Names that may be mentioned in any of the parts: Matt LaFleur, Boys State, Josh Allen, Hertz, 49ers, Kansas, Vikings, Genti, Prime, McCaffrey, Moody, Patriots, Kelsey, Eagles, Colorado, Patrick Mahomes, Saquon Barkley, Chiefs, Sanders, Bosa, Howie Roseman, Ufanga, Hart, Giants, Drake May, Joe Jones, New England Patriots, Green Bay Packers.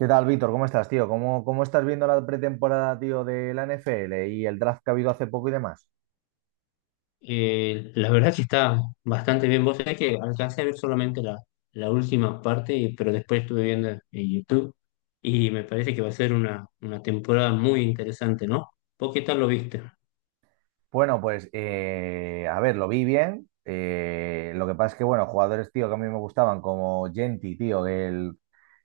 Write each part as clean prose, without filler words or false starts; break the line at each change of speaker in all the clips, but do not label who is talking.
¿Qué tal, Víctor? ¿Cómo estás, tío? ¿Cómo estás viendo la pretemporada, tío, de la NFL y el draft que ha habido hace poco y demás?
La verdad que está bastante bien. Vos sabés que alcancé a ver solamente la última parte, pero después estuve viendo en YouTube y me parece que va a ser una temporada muy interesante, ¿no? ¿Vos qué tal lo viste?
Bueno, pues, a ver, lo vi bien. Lo que pasa es que, bueno, jugadores, tío, que a mí me gustaban, como Genti, tío, el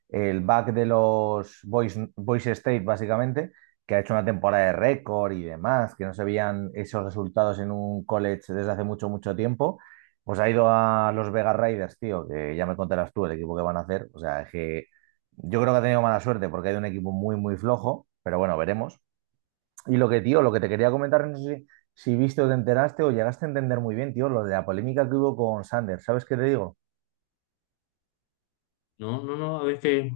el back de los Boys, Boys State, básicamente, que ha hecho una temporada de récord y demás, que no se veían esos resultados en un college desde hace mucho, mucho tiempo. Pues ha ido a los Vegas Raiders, tío, que ya me contarás tú el equipo que van a hacer. O sea, es que yo creo que ha tenido mala suerte porque hay un equipo muy, muy flojo, pero bueno, veremos. Y lo que, tío, lo que te quería comentar, no sé si viste o te enteraste o llegaste a entender muy bien, tío, lo de la polémica que hubo con Sanders. ¿Sabes qué te digo?
No, no, no, a ver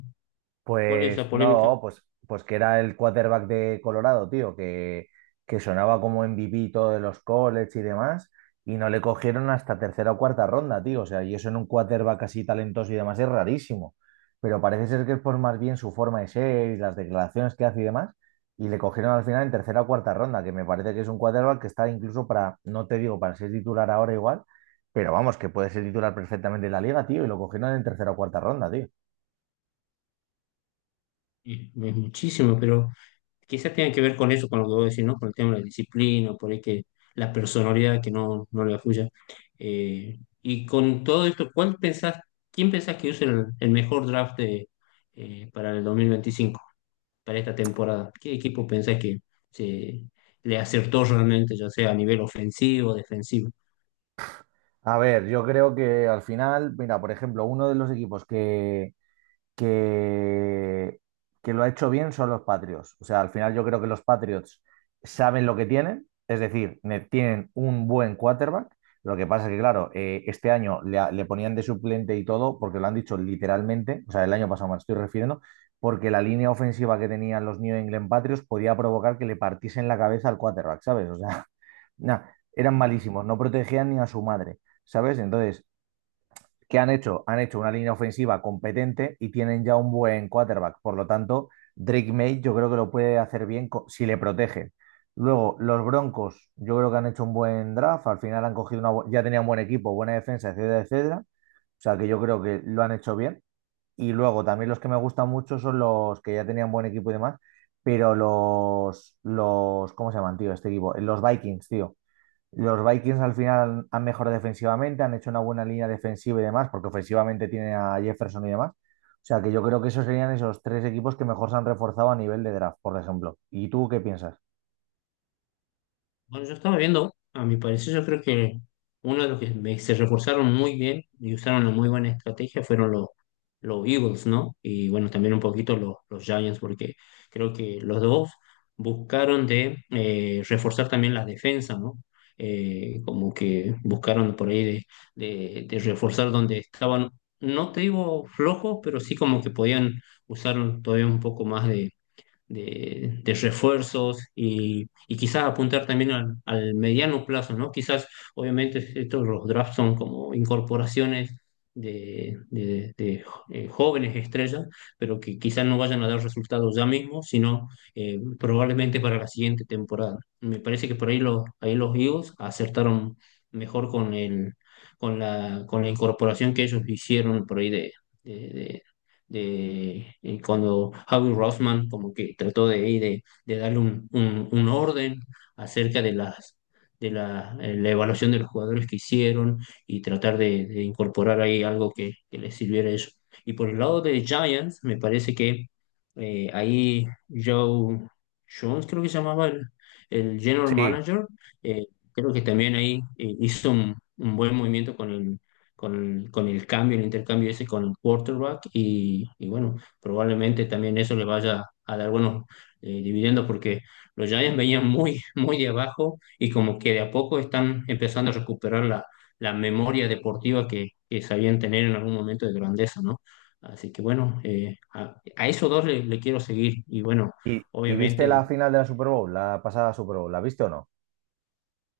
cuál es
Pues
la polémica.
no, pues, pues que era el quarterback de Colorado, tío, que sonaba como MVP todo de los college y demás, y no le cogieron hasta tercera o cuarta ronda, tío. O sea, y eso en un quarterback así talentoso y demás es rarísimo. Pero parece ser que es por más bien su forma de ser y las declaraciones que hace y demás, y le cogieron al final en tercera o cuarta ronda, que me parece que es un quarterback que está incluso para, no te digo para ser titular ahora igual, pero vamos, que puede ser titular perfectamente en la liga, tío, y lo cogieron en tercera o cuarta ronda, tío.
Es muchísimo, pero quizás tenga que ver con eso, con lo que vos decís, ¿no? Con el tema de la disciplina, por ahí que la personalidad que no le afluya. Y con todo esto, ¿quién pensás que use el mejor draft de, para el 2025 para esta temporada? ¿Qué equipo pensás que se, le acertó realmente, ya sea a nivel ofensivo, defensivo?
A ver, yo creo que al final, mira, por ejemplo, uno de los equipos que, que lo ha hecho bien son los Patriots. O sea, al final yo creo que los Patriots saben lo que tienen, es decir, tienen un buen quarterback. Lo que pasa es que, claro, este año le ponían de suplente y todo, porque lo han dicho literalmente, o sea, el año pasado me estoy refiriendo, porque la línea ofensiva que tenían los New England Patriots podía provocar que le partiesen la cabeza al quarterback, ¿sabes? O sea, nah, eran malísimos, no protegían ni a su madre, ¿sabes? Entonces, ¿qué han hecho? Han hecho una línea ofensiva competente y tienen ya un buen quarterback. Por lo tanto, Drake May yo creo que lo puede hacer bien si le protegen. Luego, los Broncos, yo creo que han hecho un buen draft. Al final han cogido una, ya tenían buen equipo, buena defensa, etcétera, etcétera. O sea que yo creo que lo han hecho bien. Y luego también los que me gustan mucho son los que ya tenían buen equipo y demás. Pero ¿cómo se llaman, tío? Este equipo, los Vikings, tío. Los Vikings al final han mejorado defensivamente, han hecho una buena línea defensiva y demás, porque ofensivamente tiene a Jefferson y demás. O sea que yo creo que esos serían esos tres equipos que mejor se han reforzado a nivel de draft, por ejemplo. ¿Y tú qué piensas?
Bueno, yo estaba viendo, a mi parecer, yo creo que uno de los que se reforzaron muy bien y usaron una muy buena estrategia fueron los Eagles, ¿no? Y bueno, también un poquito los Giants, porque creo que los dos buscaron de reforzar también la defensa, ¿no? Como que buscaron por ahí de reforzar donde estaban, no te digo flojos, pero sí como que podían usar todavía un poco más de refuerzos y quizás apuntar también al mediano plazo, ¿no? Quizás, obviamente, estos los drafts son como incorporaciones de jóvenes estrellas, pero que quizás no vayan a dar resultados ya mismo, sino probablemente para la siguiente temporada. Me parece que por ahí ahí los Eagles acertaron mejor con con la incorporación que ellos hicieron por ahí de, de cuando Howie Roseman como que trató de, ahí de darle un orden acerca de la evaluación de los jugadores que hicieron y tratar de incorporar ahí algo que les sirviera a ellos. Y por el lado de Giants, me parece que ahí Joe Jones, creo que se llamaba el general
Sí.
manager, eh, creo que también ahí hizo un buen movimiento con con el cambio, el intercambio ese con el quarterback y bueno, probablemente también eso le vaya a dar buenos dividendos porque los Giants venían muy, muy de abajo y como que de a poco están empezando a recuperar la memoria deportiva que sabían tener en algún momento de grandeza, ¿no? Así que bueno, a esos dos le quiero seguir y bueno,
Y viste la
obviamente
final de la Super Bowl, la pasada Super Bowl? ¿La viste o no?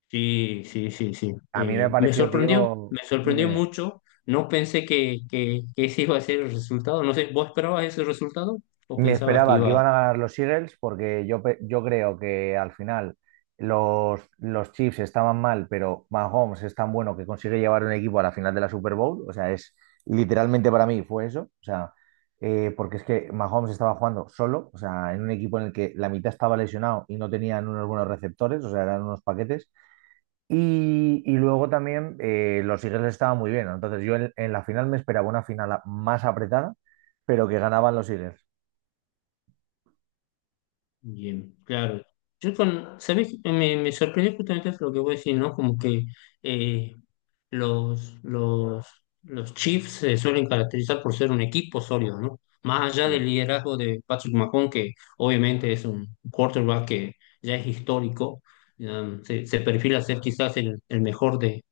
sí, sí, sí, sí.
A mí me pareció, tío,
Me
dime,
sorprendió
dime.
mucho. No pensé que ese iba a ser el resultado. No sé, ¿vos esperabas ese resultado o
Me
pensabas que
esperaba que iban
iba
a ganar los Eagles porque yo, yo creo que al final los Chiefs estaban mal, pero Mahomes es tan bueno que consigue llevar un equipo a la final de la Super Bowl. O sea, es literalmente para mí fue eso. O sea, porque es que Mahomes estaba jugando solo, o sea, en un equipo en el que la mitad estaba lesionado y no tenían unos buenos receptores, o sea, eran unos paquetes. Y luego también los Eagles estaban muy bien. Entonces yo en la final me esperaba una final más apretada, pero que ganaban los Eagles.
bien? Claro. Yo con, ¿sabés? Me sorprendió justamente lo que voy a decir, ¿no? Como que eh, Los, los, los Chiefs se suelen caracterizar por ser un equipo sólido, ¿no? Más allá
Sí.
del liderazgo de Patrick Mahomes, que obviamente es un quarterback que ya es histórico, se perfila ser quizás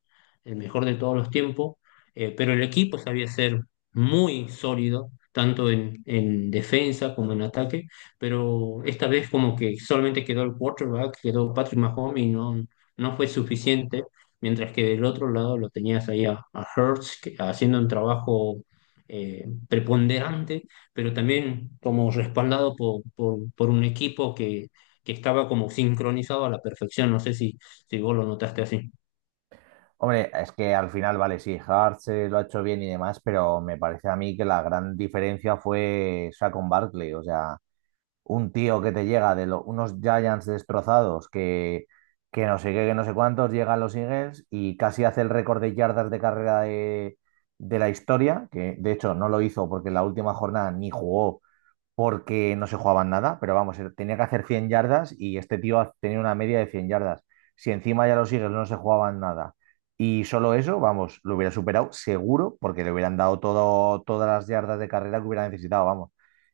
el mejor de todos los tiempos, pero el equipo sabía ser muy sólido, tanto en defensa como en ataque, pero esta vez como que solamente quedó el quarterback, quedó Patrick Mahomes y no, no fue suficiente mientras que del otro lado lo tenías ahí a Hertz haciendo un trabajo preponderante, pero también como respaldado por un equipo que estaba como sincronizado a la perfección. No sé si, si vos lo notaste así.
Hombre, es que al final, vale, sí, Hart se lo ha hecho bien y demás, pero me parece a mí que la gran diferencia fue Saquon Barkley, o sea, un tío que te llega de unos Giants destrozados que no sé qué, que no sé cuántos, llegan los Eagles y casi hace el récord de yardas de carrera de la historia, que de hecho no lo hizo porque en la última jornada ni jugó porque no se jugaban nada, pero vamos, tenía que hacer 100 yardas y este tío tenía una media de 100 yardas. Si encima ya los Eagles no se jugaban nada y solo eso, vamos, lo hubiera superado seguro porque le hubieran dado todo, todas las yardas de carrera que hubiera necesitado, vamos.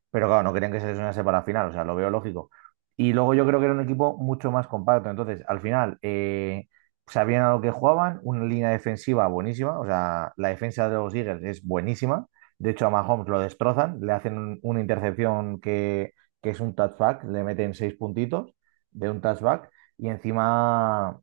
Pero claro, no querían que se lesionase para la final, o sea, lo veo lógico. Y luego yo creo que era un equipo mucho más compacto. Entonces, al final, sabían a lo que jugaban, una línea defensiva buenísima, o sea, la defensa de los Eagles es buenísima de hecho, a Mahomes lo destrozan, le hacen una intercepción que es un touchback, le meten seis puntitos de un touchback y encima,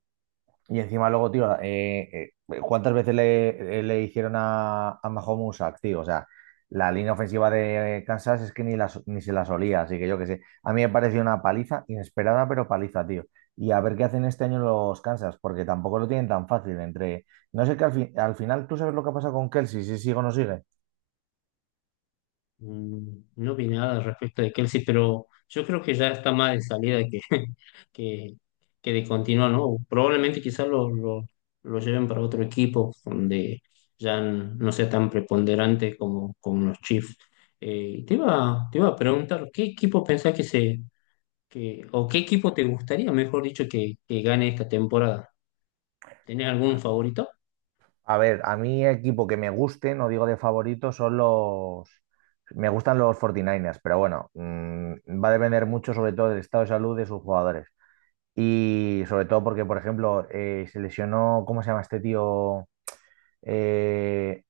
y encima luego, tío, ¿cuántas veces le hicieron a Mahomes un sack, tío? O sea, la línea ofensiva de Kansas es que ni, la, ni se la solía, así que yo qué sé. A mí me pareció una paliza, inesperada, pero paliza, tío. Y a ver qué hacen este año los Kansas, porque tampoco lo tienen tan fácil entre... No sé que al final, ¿tú sabes lo que ha pasado con Kelsey? Si sigue o no sigue.
Mm, no vi nada al respecto de Kelsey, pero yo creo que ya está más de salida que, que, que de continuar, ¿no? Probablemente quizás lo lleven para otro equipo donde ya no sea tan preponderante como, como los Chiefs. Te iba a preguntar, ¿qué equipo pensás que o qué equipo te gustaría, mejor dicho, que gane esta temporada? ¿Tenés algún favorito?
A ver, a mí equipo que me guste, no digo de favorito, son los... Me gustan los 49 niners, pero bueno, mm, va a depender mucho sobre todo del estado de salud de sus jugadores. Y sobre todo porque, por ejemplo, se lesionó, ¿cómo se llama este tío? Eh,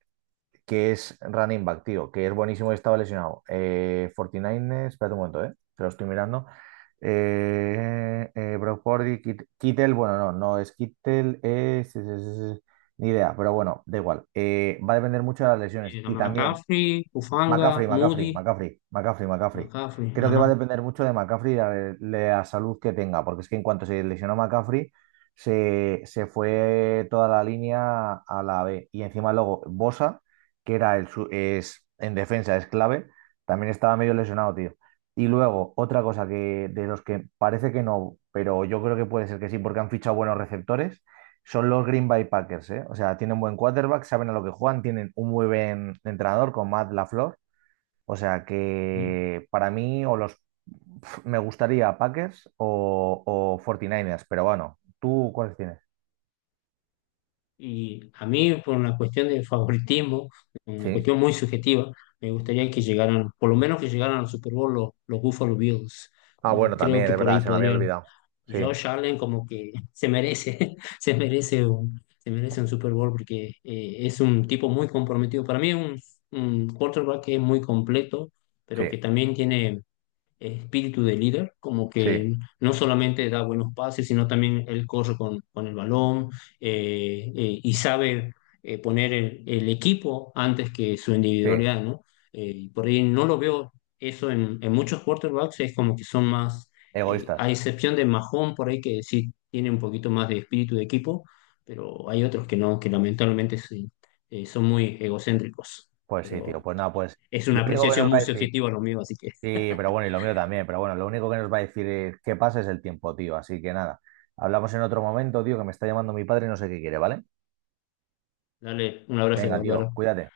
que es running back, tío, que es buenísimo y estaba lesionado. 49ers, espérate un momento, te lo estoy mirando. Brock Purdy, Kittel, bueno, no, no es Kittel, ni idea, pero bueno, da igual. Va a depender mucho de las lesiones y también
McCaffrey, Ufanga, Moody,
McCaffrey.
McCaffrey,
Creo que va a
ajá.
depender mucho de McCaffrey y la salud que tenga, porque es que en cuanto se lesionó McCaffrey, se fue toda la línea a la B. Y encima luego Bosa, que era en defensa es clave, también estaba medio lesionado, tío. Y luego, otra cosa que de los que parece que no, pero yo creo que puede ser que sí, porque han fichado buenos receptores, son los Green Bay Packers, ¿eh? O sea, tienen buen quarterback, saben a lo que juegan, tienen un muy buen entrenador con Matt LaFleur, o sea que para mí o los pf, me gustaría Packers o 49ers, pero bueno, ¿tú cuáles tienes?
Y a mí, por una cuestión de favoritismo, una
Sí.
cuestión muy subjetiva, me gustaría que llegaran, por lo menos que llegaran al Super Bowl los Buffalo Bills.
Ah,
Como
bueno,
creo
también,
que
es
por
verdad,
ahí
se me había
podrían.
olvidado. Sí,
Josh Allen como que se merece, se merece un Super Bowl porque es un tipo muy comprometido. Para mí es un quarterback que es muy completo, pero que
sí,
también tiene espíritu de líder, como
sí,
que no solamente da buenos pases, sino también él corre con el balón y sabe poner el equipo antes que su
sí.
individualidad, ¿no? Y por ahí no lo veo eso en muchos quarterbacks, es como que son más, a
Egoístas.
excepción de Mahón por ahí que sí tiene un poquito más de espíritu de equipo, pero hay otros que no, que lamentablemente sí, son muy egocéntricos,
Pues sí, tío.
pero
Pues nada, pues
es
lo
una
único que
apreciación
nos va
muy
a decir,
subjetiva lo mío, así que...
sí, pero bueno, y lo mío también, pero bueno, lo único que nos va a decir es que pasa es el tiempo, tío. Así que nada, hablamos en otro momento, tío, que me está llamando mi padre y no sé qué quiere, ¿vale?
Dale, un abrazo,
Venga, tío,
Álvaro.
cuídate.